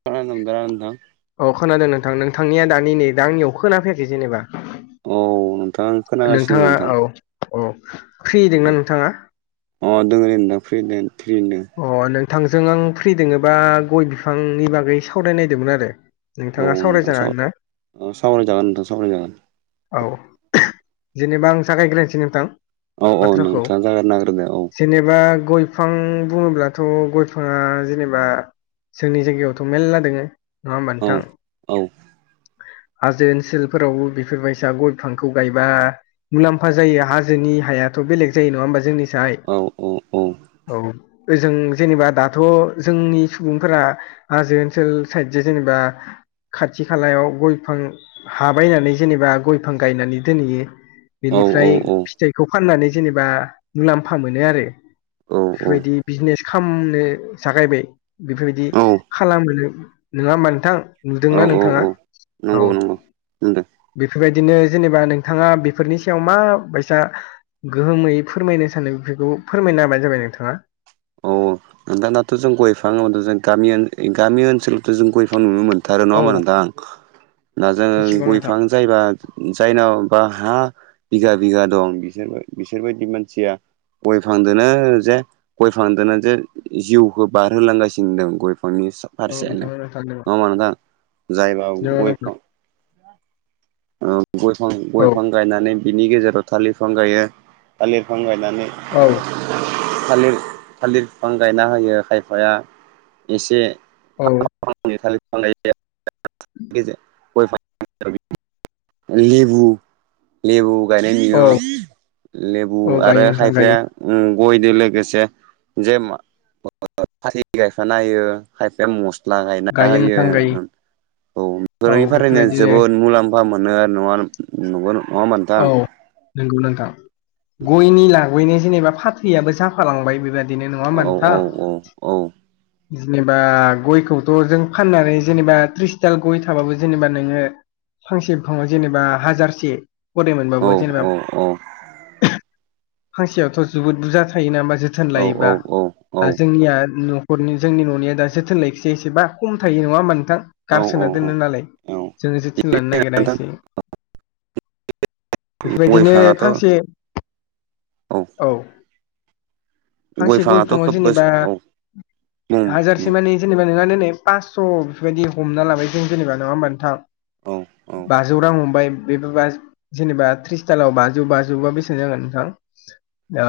[unintelligible] अ खोनादों नोंथां नोंथांनिया दानि नै दा आंनियाव खोना फैयाखै जेनेबा औ नोंथां। खोनागासिनो नोंथाङा नोंथां औ औ फ्रिदोंना नोंथाङा? अ दङ दे नोंथां फ्रि थ्रिनो अ नोंथांजों आं फ्रि दङोबा गय बिफांनि बागै सावरायनायदोंमोन आरो औ नोंथाङा नोंथां स सावरायजागोन ना सावराय जागोन नोंथां सावराय जागोन। औ जेनेबा आं जागायग्रोनोसै नोंथां औ औ बाथ्राखौ नोंथाङानो जागायना होग्रोदो औ जेनेबा गय बिफां बुङोब्लाथ' गयफाङा जेनेबा जोंनि जायगायावथ' मेर्ला दोङो नङा होनबा औ नोंथां? औ हाजो ओनसोलफोरावबो बेफोरबायसा गय बिफांखौ गायबा- मुलाम्फा जायो हाजोनि हायाथ' बेलेग जायो नङा होमबा जोंनिफ्राय- औ औ औ औ ओजों जेनेबा दाथ' जोंनि सुबुंफोरा हाजो ओनसोल साइद जे जेनेबा खाथि खा- खाथि खालायाव गयफां हा बायनानै जेनेबा गयफां गायनानै दोनहैयो- औ औ बेनिफ्राय फिथाइखौ फाननानै जेनेबा मुलाम्फा मोनो आरो बेफोरबायदि बिजनेस खामनो जागायबाय बेफोरबायदि औ खालामोनो नङा होमबा नोंथां? औ नुदोंना औ नोंथाङा? औ औ। नंगौ नंगौ होनदों बेफोरबायदिनो जेनेबा नोंथाङा बेफोरनि सायाव मा बायसा गोहोमै फोरमायनो सानो बेफोरखौ फोरमायनो होबानो जाबाय नोंथाङा अ दानाथ' जों गय बिफाजों ग गामि ओनसोलावथ' जों गय बिफां नुनो मोननो थार औ नङामोंथां दा जों गय मिथिगौ नोंथां बिफां [unintelligible] जायबा जायनाव बा हा बिगा बिघा दं बिसोरबो बिसोरबायदि मानसिया गय फांदोनो जे- गय बिफां जोंनो जे जिउखौ बारहोलांगासिनो दं गयफांनि- औ फारसेयानो जोंङो नोंथां नङा ओमबा नोंथां जायनाव जोंङो गय नोंथां गयफां औ गयफां गायनानै बिनि गेजेराव थालिरफां गायो थालिर बिफां गायनानै औ- थालिर -थालिर बिफां गायना होयो खायफाया एसे- औ [unintelligible] लेबु- लेबु गायनाय औ नुयो लेबु औ आरो गायो नोंथां गायो खायफाया गयदो लोगोसे जे- फाललि गायफा नायो खायफाया मस्थ [unintelligible] लागायना गायो होयो नोंथां गायो औ औ बेफोरनिफारायनो बेफोरबायदिनो जोबोद मुलामफा- मुलामफा मोनो आरो नंडा़ होनबा नं खौ। औ- नंगौ नोंथां। गयनि लागायौनो जेनेबा फाथैयाबो जाफालांबाय बेबायदि दिनो नङा होनबा औ नोंथां? औ औ औ जेनेबा गयखौथ' जों फाननानै जेनेबा थृस्त दाल गय थाबाबो जेनेबा नोङो फांसे बिफाङाव जेनेबा हाजारसे गदाय औ मोनबाबो जेनेबा औ औ फांसेयावथ' जोबोद बुरजा थायो नामा होमबा जोथोन औ लायोबा दा जोंनिया हरनि जोंनि न'निया दा जोथोन लायखसै एसेबा खम थायो नङा होमबा नोंथां? औ औ गारसोना दोनो नालाय औ जोङो जोथिोन लानो नागिरा नोंथां एसे गय बेफोरबायदिनो बिफाङाथ' फांसे औ फांसे गय बिफाङाथ' फिफांङाव खोब जेनेबा बोसोर औ बुं बुं हाजारसे मानि जेनेबा नोंङा दोनै फास्स' बेफोरबायदि हमना लाबाय जों जेनेबा नङा होमबा नोंथां। औ औ बाजौ रां हमबाय बेबो जेनेबा त्रिस तालाव बाजौ बाजौबा बेसेां जागोन नोंथां दा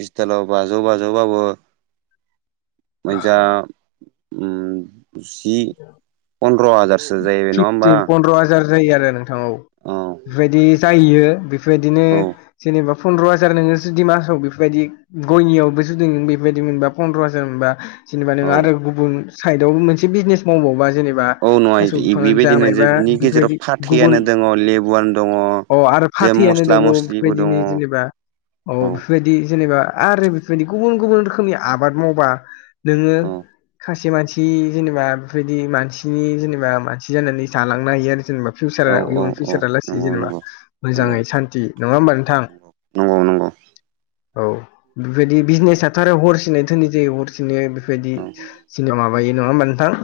बिसटालाव बाजौ बाजौबाबो मोजां। जि पन्द्र' हाजारसो जायो नङा होमबा। फिफटिन पन्द्र' हाजार जायो आरो नोंथाङाव औ बेफोरबायदि जायो बेफोरबायदिनो औ जेनेबा फन्द्र' हाजार नोङो जुदि मासाव बेफोरबायदि गयनियावबोसो जों बेफोरबायदि मोनबा पन्द्र' हाजार मोनबा जेनेबा नों औ आरो गुबुन साइडआवबो मोनसे बिजनेस मावबावबा जेनेबा औ नङा थास' बिफाङानो जा बेबायदिनो जे मायबा बिनि गेजेराव बेफोरबायदि गुबुन फाथैयानो दङ लेबुआनो दङ अ आरो जे फाथैयानो मस्ला दंबावो मस्लिबो दङ बेफोरबायदिनो औ जेनेबा औ बेफोरबायदि बि जेनेबा आरो बेफोरबाय गुब गुब रखनि आबाद मावबा नोङो औ खायसे मानसि जेनेबा बेफोरबायदि मानसिनि जेनेबा मानसि जानानै जालांनो हायो आरो जेनेबा औ फिउचारा औ इयन औ फिउचारा लासै नंगौ जेनेबा नंगौ मोजाङै सान्थि नङा होमबा नोंथां नंगौ नंगौ औ बेबायदि बिजनेसाथ' आरो हरसिनाय धोननि जायो हरसिनाय बेफोरबायदि जनिा माबायो नङा होमबा नोंथां।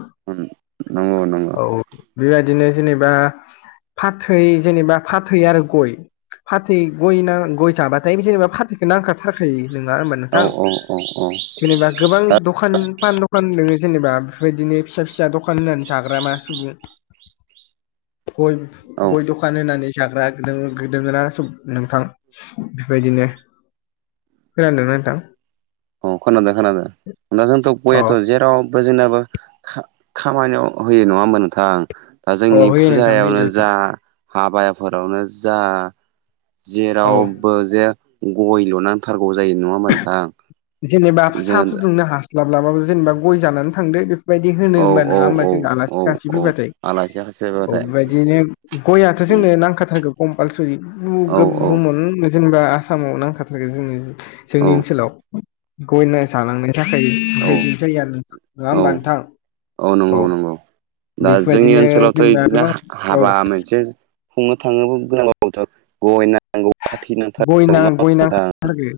नंगौ नंगौ औ बेबायदिनो जेनेबा फाथै जेनेबा फाथै आरो गय फाथै गय गय जाबाथाय जेनेबा फाथैखौ नांखा नङा होनबा औ नोंथां औ औ औ जेनेबा गोबां दा दखान पान दखान दङो जेनेबा बेफोरबायदिनो फिसा फिसा दखान होननानै जाग्रा मा सुबुं गय औ दखान दखान होनानै जाग्रा गोदोङोना सब नोंथां बेबायदिनो खोनादोंना नोंथां अ खोनादों खोनादों जोंथ' अ गयाथ' जेराव बा जोंनाबो खामानियाव होयो नङा होमब नोंथां। दा अ जोंनि होयो नोंथां होयो फुजायावनो नोंथां जा हाबायाफोरावनो जा औ जेराव बो जे गय ल' नांथारगौ जायो नङा होमबा नोंथां जेनेबा साहा जों फुदुंनो हास्लाब्लाबाबो जेनेबा गय जानानै थांद बे बेबायदि होनो औ हबा औ नङा होमबा औ जों औ आलासि खासि औ फैबाथाय आलासि अ फैबाथाय बेबायदिनो गययाथ' जोंनो नांखाथारगो कम्पालसरि औ ब औ जेनेबा आसामाव नांखाथारगै जों औ जोंनि ओनसोलाव गय जानांनाय नि औ थाखायसायो आरो नोंथां नङा औ होमबा नोंथां नंगौ औ नंगौ दा जोंनि बेफोरबायदिनो ओनसोलावथ' जेनेबा बिदिनो गोबां औ हाबा मोनसे संनो थाङोबबो गोनांथ नंगौ थारैनो गयना नांथारगौ गय नोंथां। नांखाथारगो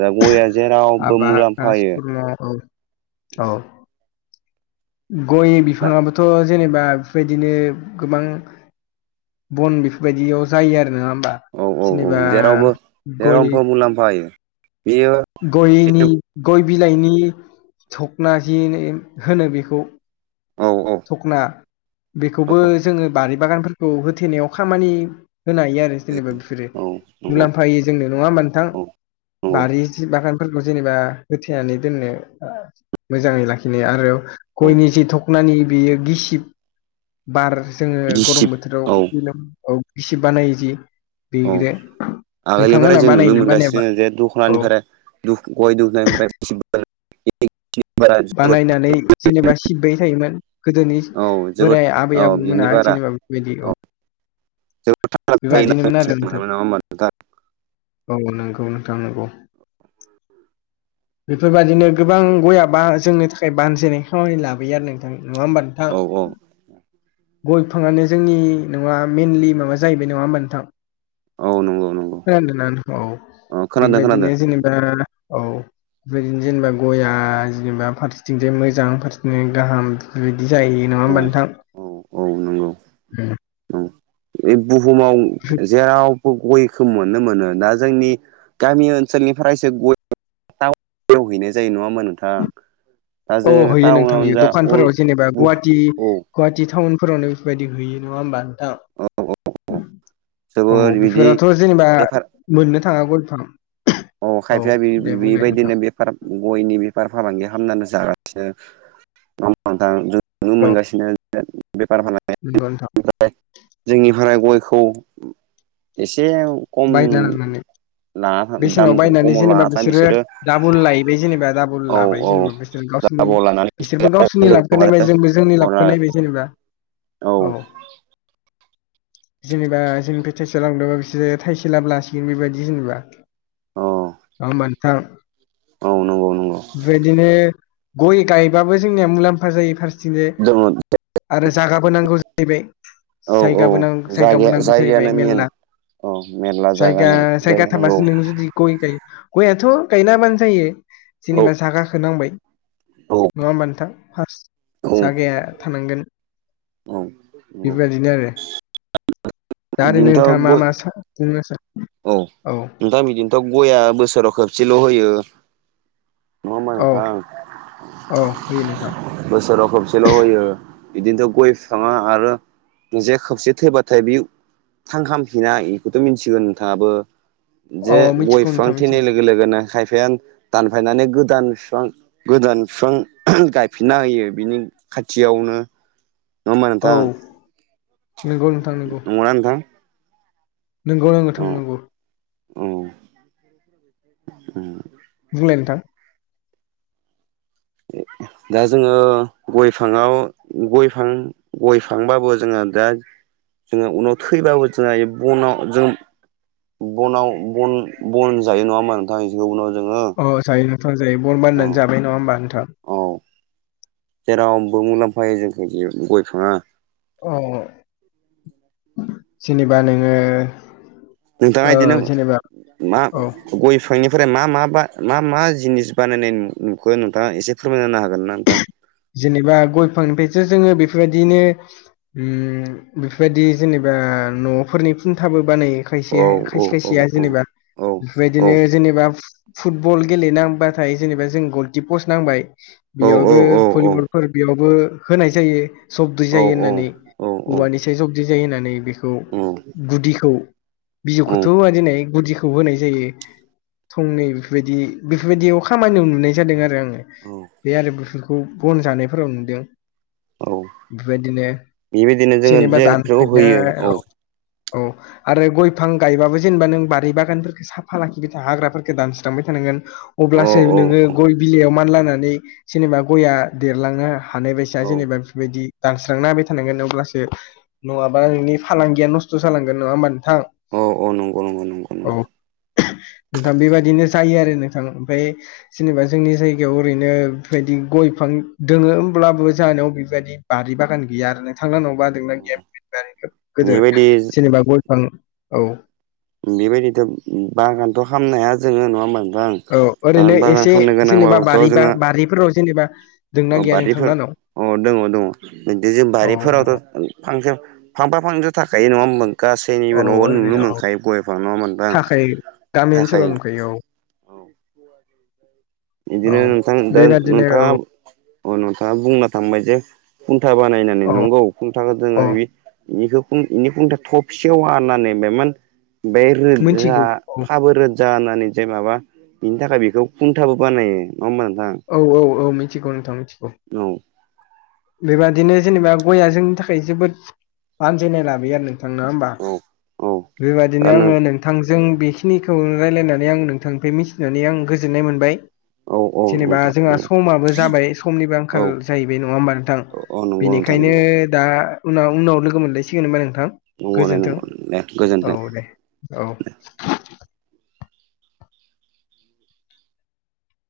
गयआ जेराव माबा औ सुरमह औ। गय दा बिफाङाबोथ' जेनेबा बेफोरबायदिनो गोबां बन बेफोरबायदियाव जायो आरो नङा होमबा। औ औ औ जेनेबा जेरावबो गय जेरावबो मुलाम्फा होायो बेयो गयनि गय बिलाइनि थखनाखि होनो बेखौ औ औ। दखना। बेखौबो जोङो बारि बागानफोरखौ होथेनायाव खामानि होनो हायो आरो। जेनेबा बेफोरो औ नंगौ मुलाम्फा हो जोंनो नङा मोनथां औ नंगौ बारि बागानफोरखौ जेनेबा होथेनानै दोननो। मोजाङै लाखिनाय आरो औ गयनि जि धखनानि बेयो गिसिब बार जोङो गरम गिसिब बोथोराव औ औ खिसिब बानायो जि औ बेग्रो आगोलनिफ्राय नोंथांमोनहा जों बानायो नुनो ना बानायाबा मोनगासिनो जे औ दख'नानिफ्राय ओ गय दुनायनिफ्राय सिमफोल बानायनानै जेनेबा सिबबाय थायोमोन गोदोनि औ जोबोद बोराय आबै औ बिनि आबौमोना जेनेबा बेबायदि औ जों मोन बेबादिनोमोन आरो नङा नोंथां होनबा नोंथां औ नोंगौ नोंथां नोंगौ बेफोरबायदिनो गोबां गया बा जोंनि थाखाय बानजायनाय खामानि लाबोयो आरो नोंथां नङा होमबा नोंथां अ गय बिफाङानो जोंनि नङा मेइनलि माबा जाहैबाय नङा होमबा नोंथां औ नंगौ नंगौ खोनादोंना नोंथा औ औ खोनादों बेबायदिनो खोनादों जेनेबा औ बेबायदिनो जेनेबा गया जेनेबा फारसेथिंजाय मोजां फारसेथिं गाहाम बेबायदि जायो औ औ औ नंगौ ओम औ बे बुहुमाव जेराव गयखौ मोननो मोनो दा जोंनि गामि ओनसोलनिफ्रायसो गय टाउव हैनाय जायो नङा होनबा नोंथां दा औ जोङो हैयो नोंथां टाउनावनो हैयो जा अल दखानफोराव जेनेबा गुवाहाटि औ गुवाहाटि टाउनाव बेफोरबायदि होयो नङा होमबा नोंथां औ औ जोबोद बिदि बेफोराथ' जेनेबा बेफार मोननो थाङा गय बिफां अ' औ खायफाया बि दे बुंलाय नोंथां बेबायदिनो बे पार गयनि बेफार फालांगि खालामनानै जागासिनो दं दा जों नुनो औ मोनगासिनो बेफार फालांगि नंगौ नोंथां ओमफ्राय जोंनि भाराय गयखौ एसे बायदेरनानै ना बेसेनाव बायनानै जेनेबा बिसोरो दाबुल लायैबाय जेनेबा दाबल औ लाबाय औ जेनेबा बिसोर गावसिनि दाबाव लानानै बिसोरबो गावसोरनि लाबखौ नायबाय जोंबो जोंनि हरा लाबखौ नायबाय जेनेबा औ लांदां जेनेबा जोंनिफ्राय थाइसेयाव लांदोंबा बिसोरो थाइसे लाबो लासिगोन बेबायदि जेनेबा अ' ओ होनबा नोंथां औ नंगौ नंगौ बेबायदिनो गय गायबाबो जोंनिया मुलाम्फा जायो फारसेथिंनो दङ आरो जागाबो नांगौ जाहैबाय औ औ जायगाबो नां जायगाया जायगाबो नांगौ जाहैबाय जायगायानो मेन मेलला औ मेरला जागा जायगा नां जायगा थाबासो नांगौ नों जुदि गय गायो गययाथ' गायना होबानो जायो औ जेनेबा जागाखो नांबाय औ नङा होमबा नोंथां फार्स्ट औ जागाया थानांगोन औ नंगौ बेबायदिनो आरो दा ओरै नोंथाङा बिदिनोथ' मा गय मा सा बुंनो सार औ नोंथां बिदिनोथ' गया बोसोराव खेबसेल' होयो नङा होनबा औ नोंथां औ होयो नोंथां बोसोराव खबसेल' होयो बिदिनोथ' गय फिफाङा आरो जे खबसे थैबाथाय बे थांखामफिना बेखौथ' मिथिगोन नोंथाङाबो जे औ गय मिथिगौ बिफां नोंथां थैनाय मिथिगौ लोगो लोगोनो खायफाया दानफायनानै गोदान बिफां गोदान बिफां गायफिनना होयो बिनि खाथियावनो होनबा औ नोंथां नंगौ नोंथां नंगौ ना नोंथां नोंगौ नांगौ औ थांनांगौ औ ओम बुंलाय नोंथां दा जोङो गयफाङाव गयफां गय फांबाबो जोङो दा जोङो उनाव थैब्लााबो जोंहा बनाव जों बनाव बन बन जायो नङामा नोंथां उनाव जोङो अ जायो नोंथां जायो बल बान औ जाबाय नङा होनबा नोंथां। औ जेरावबो मुलाम्फायो जोंख जे गयफाङा अ' जेनेबा नोङो नोंथाङा ओ बिदिनो जेनेबा मा औ गय बिफांनिफ्राय मा मा मा मा जिनिस बानायनाय नुखो नोंथाङा एसे फोरमाय होनो हागोन ना नोंथां। जेनेबा गय फांनिफ्रायसो जोङो बेफोरबायदिनो ओम बेफोरबायदि जेनेबा न'फोरनि खुन्थाबो बानायो खायसे औ औ खायसे औ खायसेया औ जेनेबा औ बेबायदिनो जेनेबा फुटबल गेलेेनांबाथाय जेनेबा जों गलकि पस्ट नांबाय औ औ बेयावबो औ फोर बेयावबो होनाय जायो जबद जायो होननानै औ औवानिस जबदि जायो होननानै बे ओ औ गुदिखौ औ बिजौखौथ' दिनै गुदिखौ खौ होनाय जायो थंनै बेफोरबायदि बेफोरबायदियाव खामानियाव नुनाय जादों आरो आं बे आरो बुथोरखौ बन जानायफोराव नुदों बेबायदिनो बेबायदिनो जोङो जेनेबा जेखौ दानफैनाय होयो औ औ आरो गय फां गायबाबो जेनेबा नों बारि बागानफोरखौ साफा लाखिबाय हाग्राफोरखौ दानस्रांबाय थानांगोन औ अब्लासो नोङो औ गय बिलाइयाव मान लानानै जेनेबा गया देरलाङा हानाय औ बसाया जेनेबा बेफोरबायदि दानस्रांना नायाबाय थानांगोन अब्लासो नङाबा नोंनि फालांगिया नस्थ' जालांगोन नङा होमबा नोंथां। औ औ नंगौ नंगौ नंगौ। औ नंगौ नोंथां बेबायदिनो जायो आरो नोंथां ओमफ्राय जेनेबा जोंनि जायगायाव ओरैनो बेबायदि गय बिफां दङो होमब्लाबो जानायाव बेबायदि बारि बागान गैया आरो नोंथांनबा होमदां गेब नार गेब गिदिर बेबायदि जेनेबा गयफां औ। बेबायदिथ' बागानथ' हामनो हाया जोङो नङा नोंथां। औ दा ओरैनो बागान एसे खालामनो जेनेबा गोनांबाबोथ' बारिबा बारिफोराव जेनेबा दोंना अ गैया नोंथां बारिफोर लाहानाव? अ दङ दङ बि जों औ दं बारिफोरावथ' फांसन फांफा फांनै' थाखायो नङा होनोमबां औ गासैनिबो न'बो नुनो ओरैनो औ मोनखायो गयफां न' मोनब आ थाखायो गामि ओनसोलाव थाखायो नुखायो औ औ बिदिनो नोंथां दा बेबादिनो नोंथाङा औ अ नोंथाङा बुंना थांबाय जे खुन्था बानायनानै औ नंगौ खुंथा औ जोङो बेनिखौ बेनि खुंथा थबसेयाव हनानैबाय मान बे रोजा मिथिगौ औ थाबो रोजा होननानै जे माबा बिनि थाखाय बेखौ थाबो बानायो नङा होमबा नोंथां। औ औ औ मिथिगौ नोंथां मिथिगौ। औ बेबादिनो जेनेबा गयया जोंनि थाखाय जोबोद बानजायनाय लाबोयो आरो [unintelligible] होमबा औ औ बेबायदिनो आङो नों नोंथांजों बेखिनिखौ रायज्लायनानै आं नोंथांनिफ्राय मिथिनानै आं गोजोननाय मोनबाय। औ औ जेनेबा नोंथां जोंहा औ समाबो जाबाय समनिबो आंखाल जाहैबाय नङा होमबा नोंथां। अ नंगौ नोंथा बेनिखायनो नंगौ। दा उनाव उनाव लोगो मोनलायसिगोन नबा नोंथां नंगौ दे गोजोनथों नंगौ दे गोजोन्थों औ दे। औ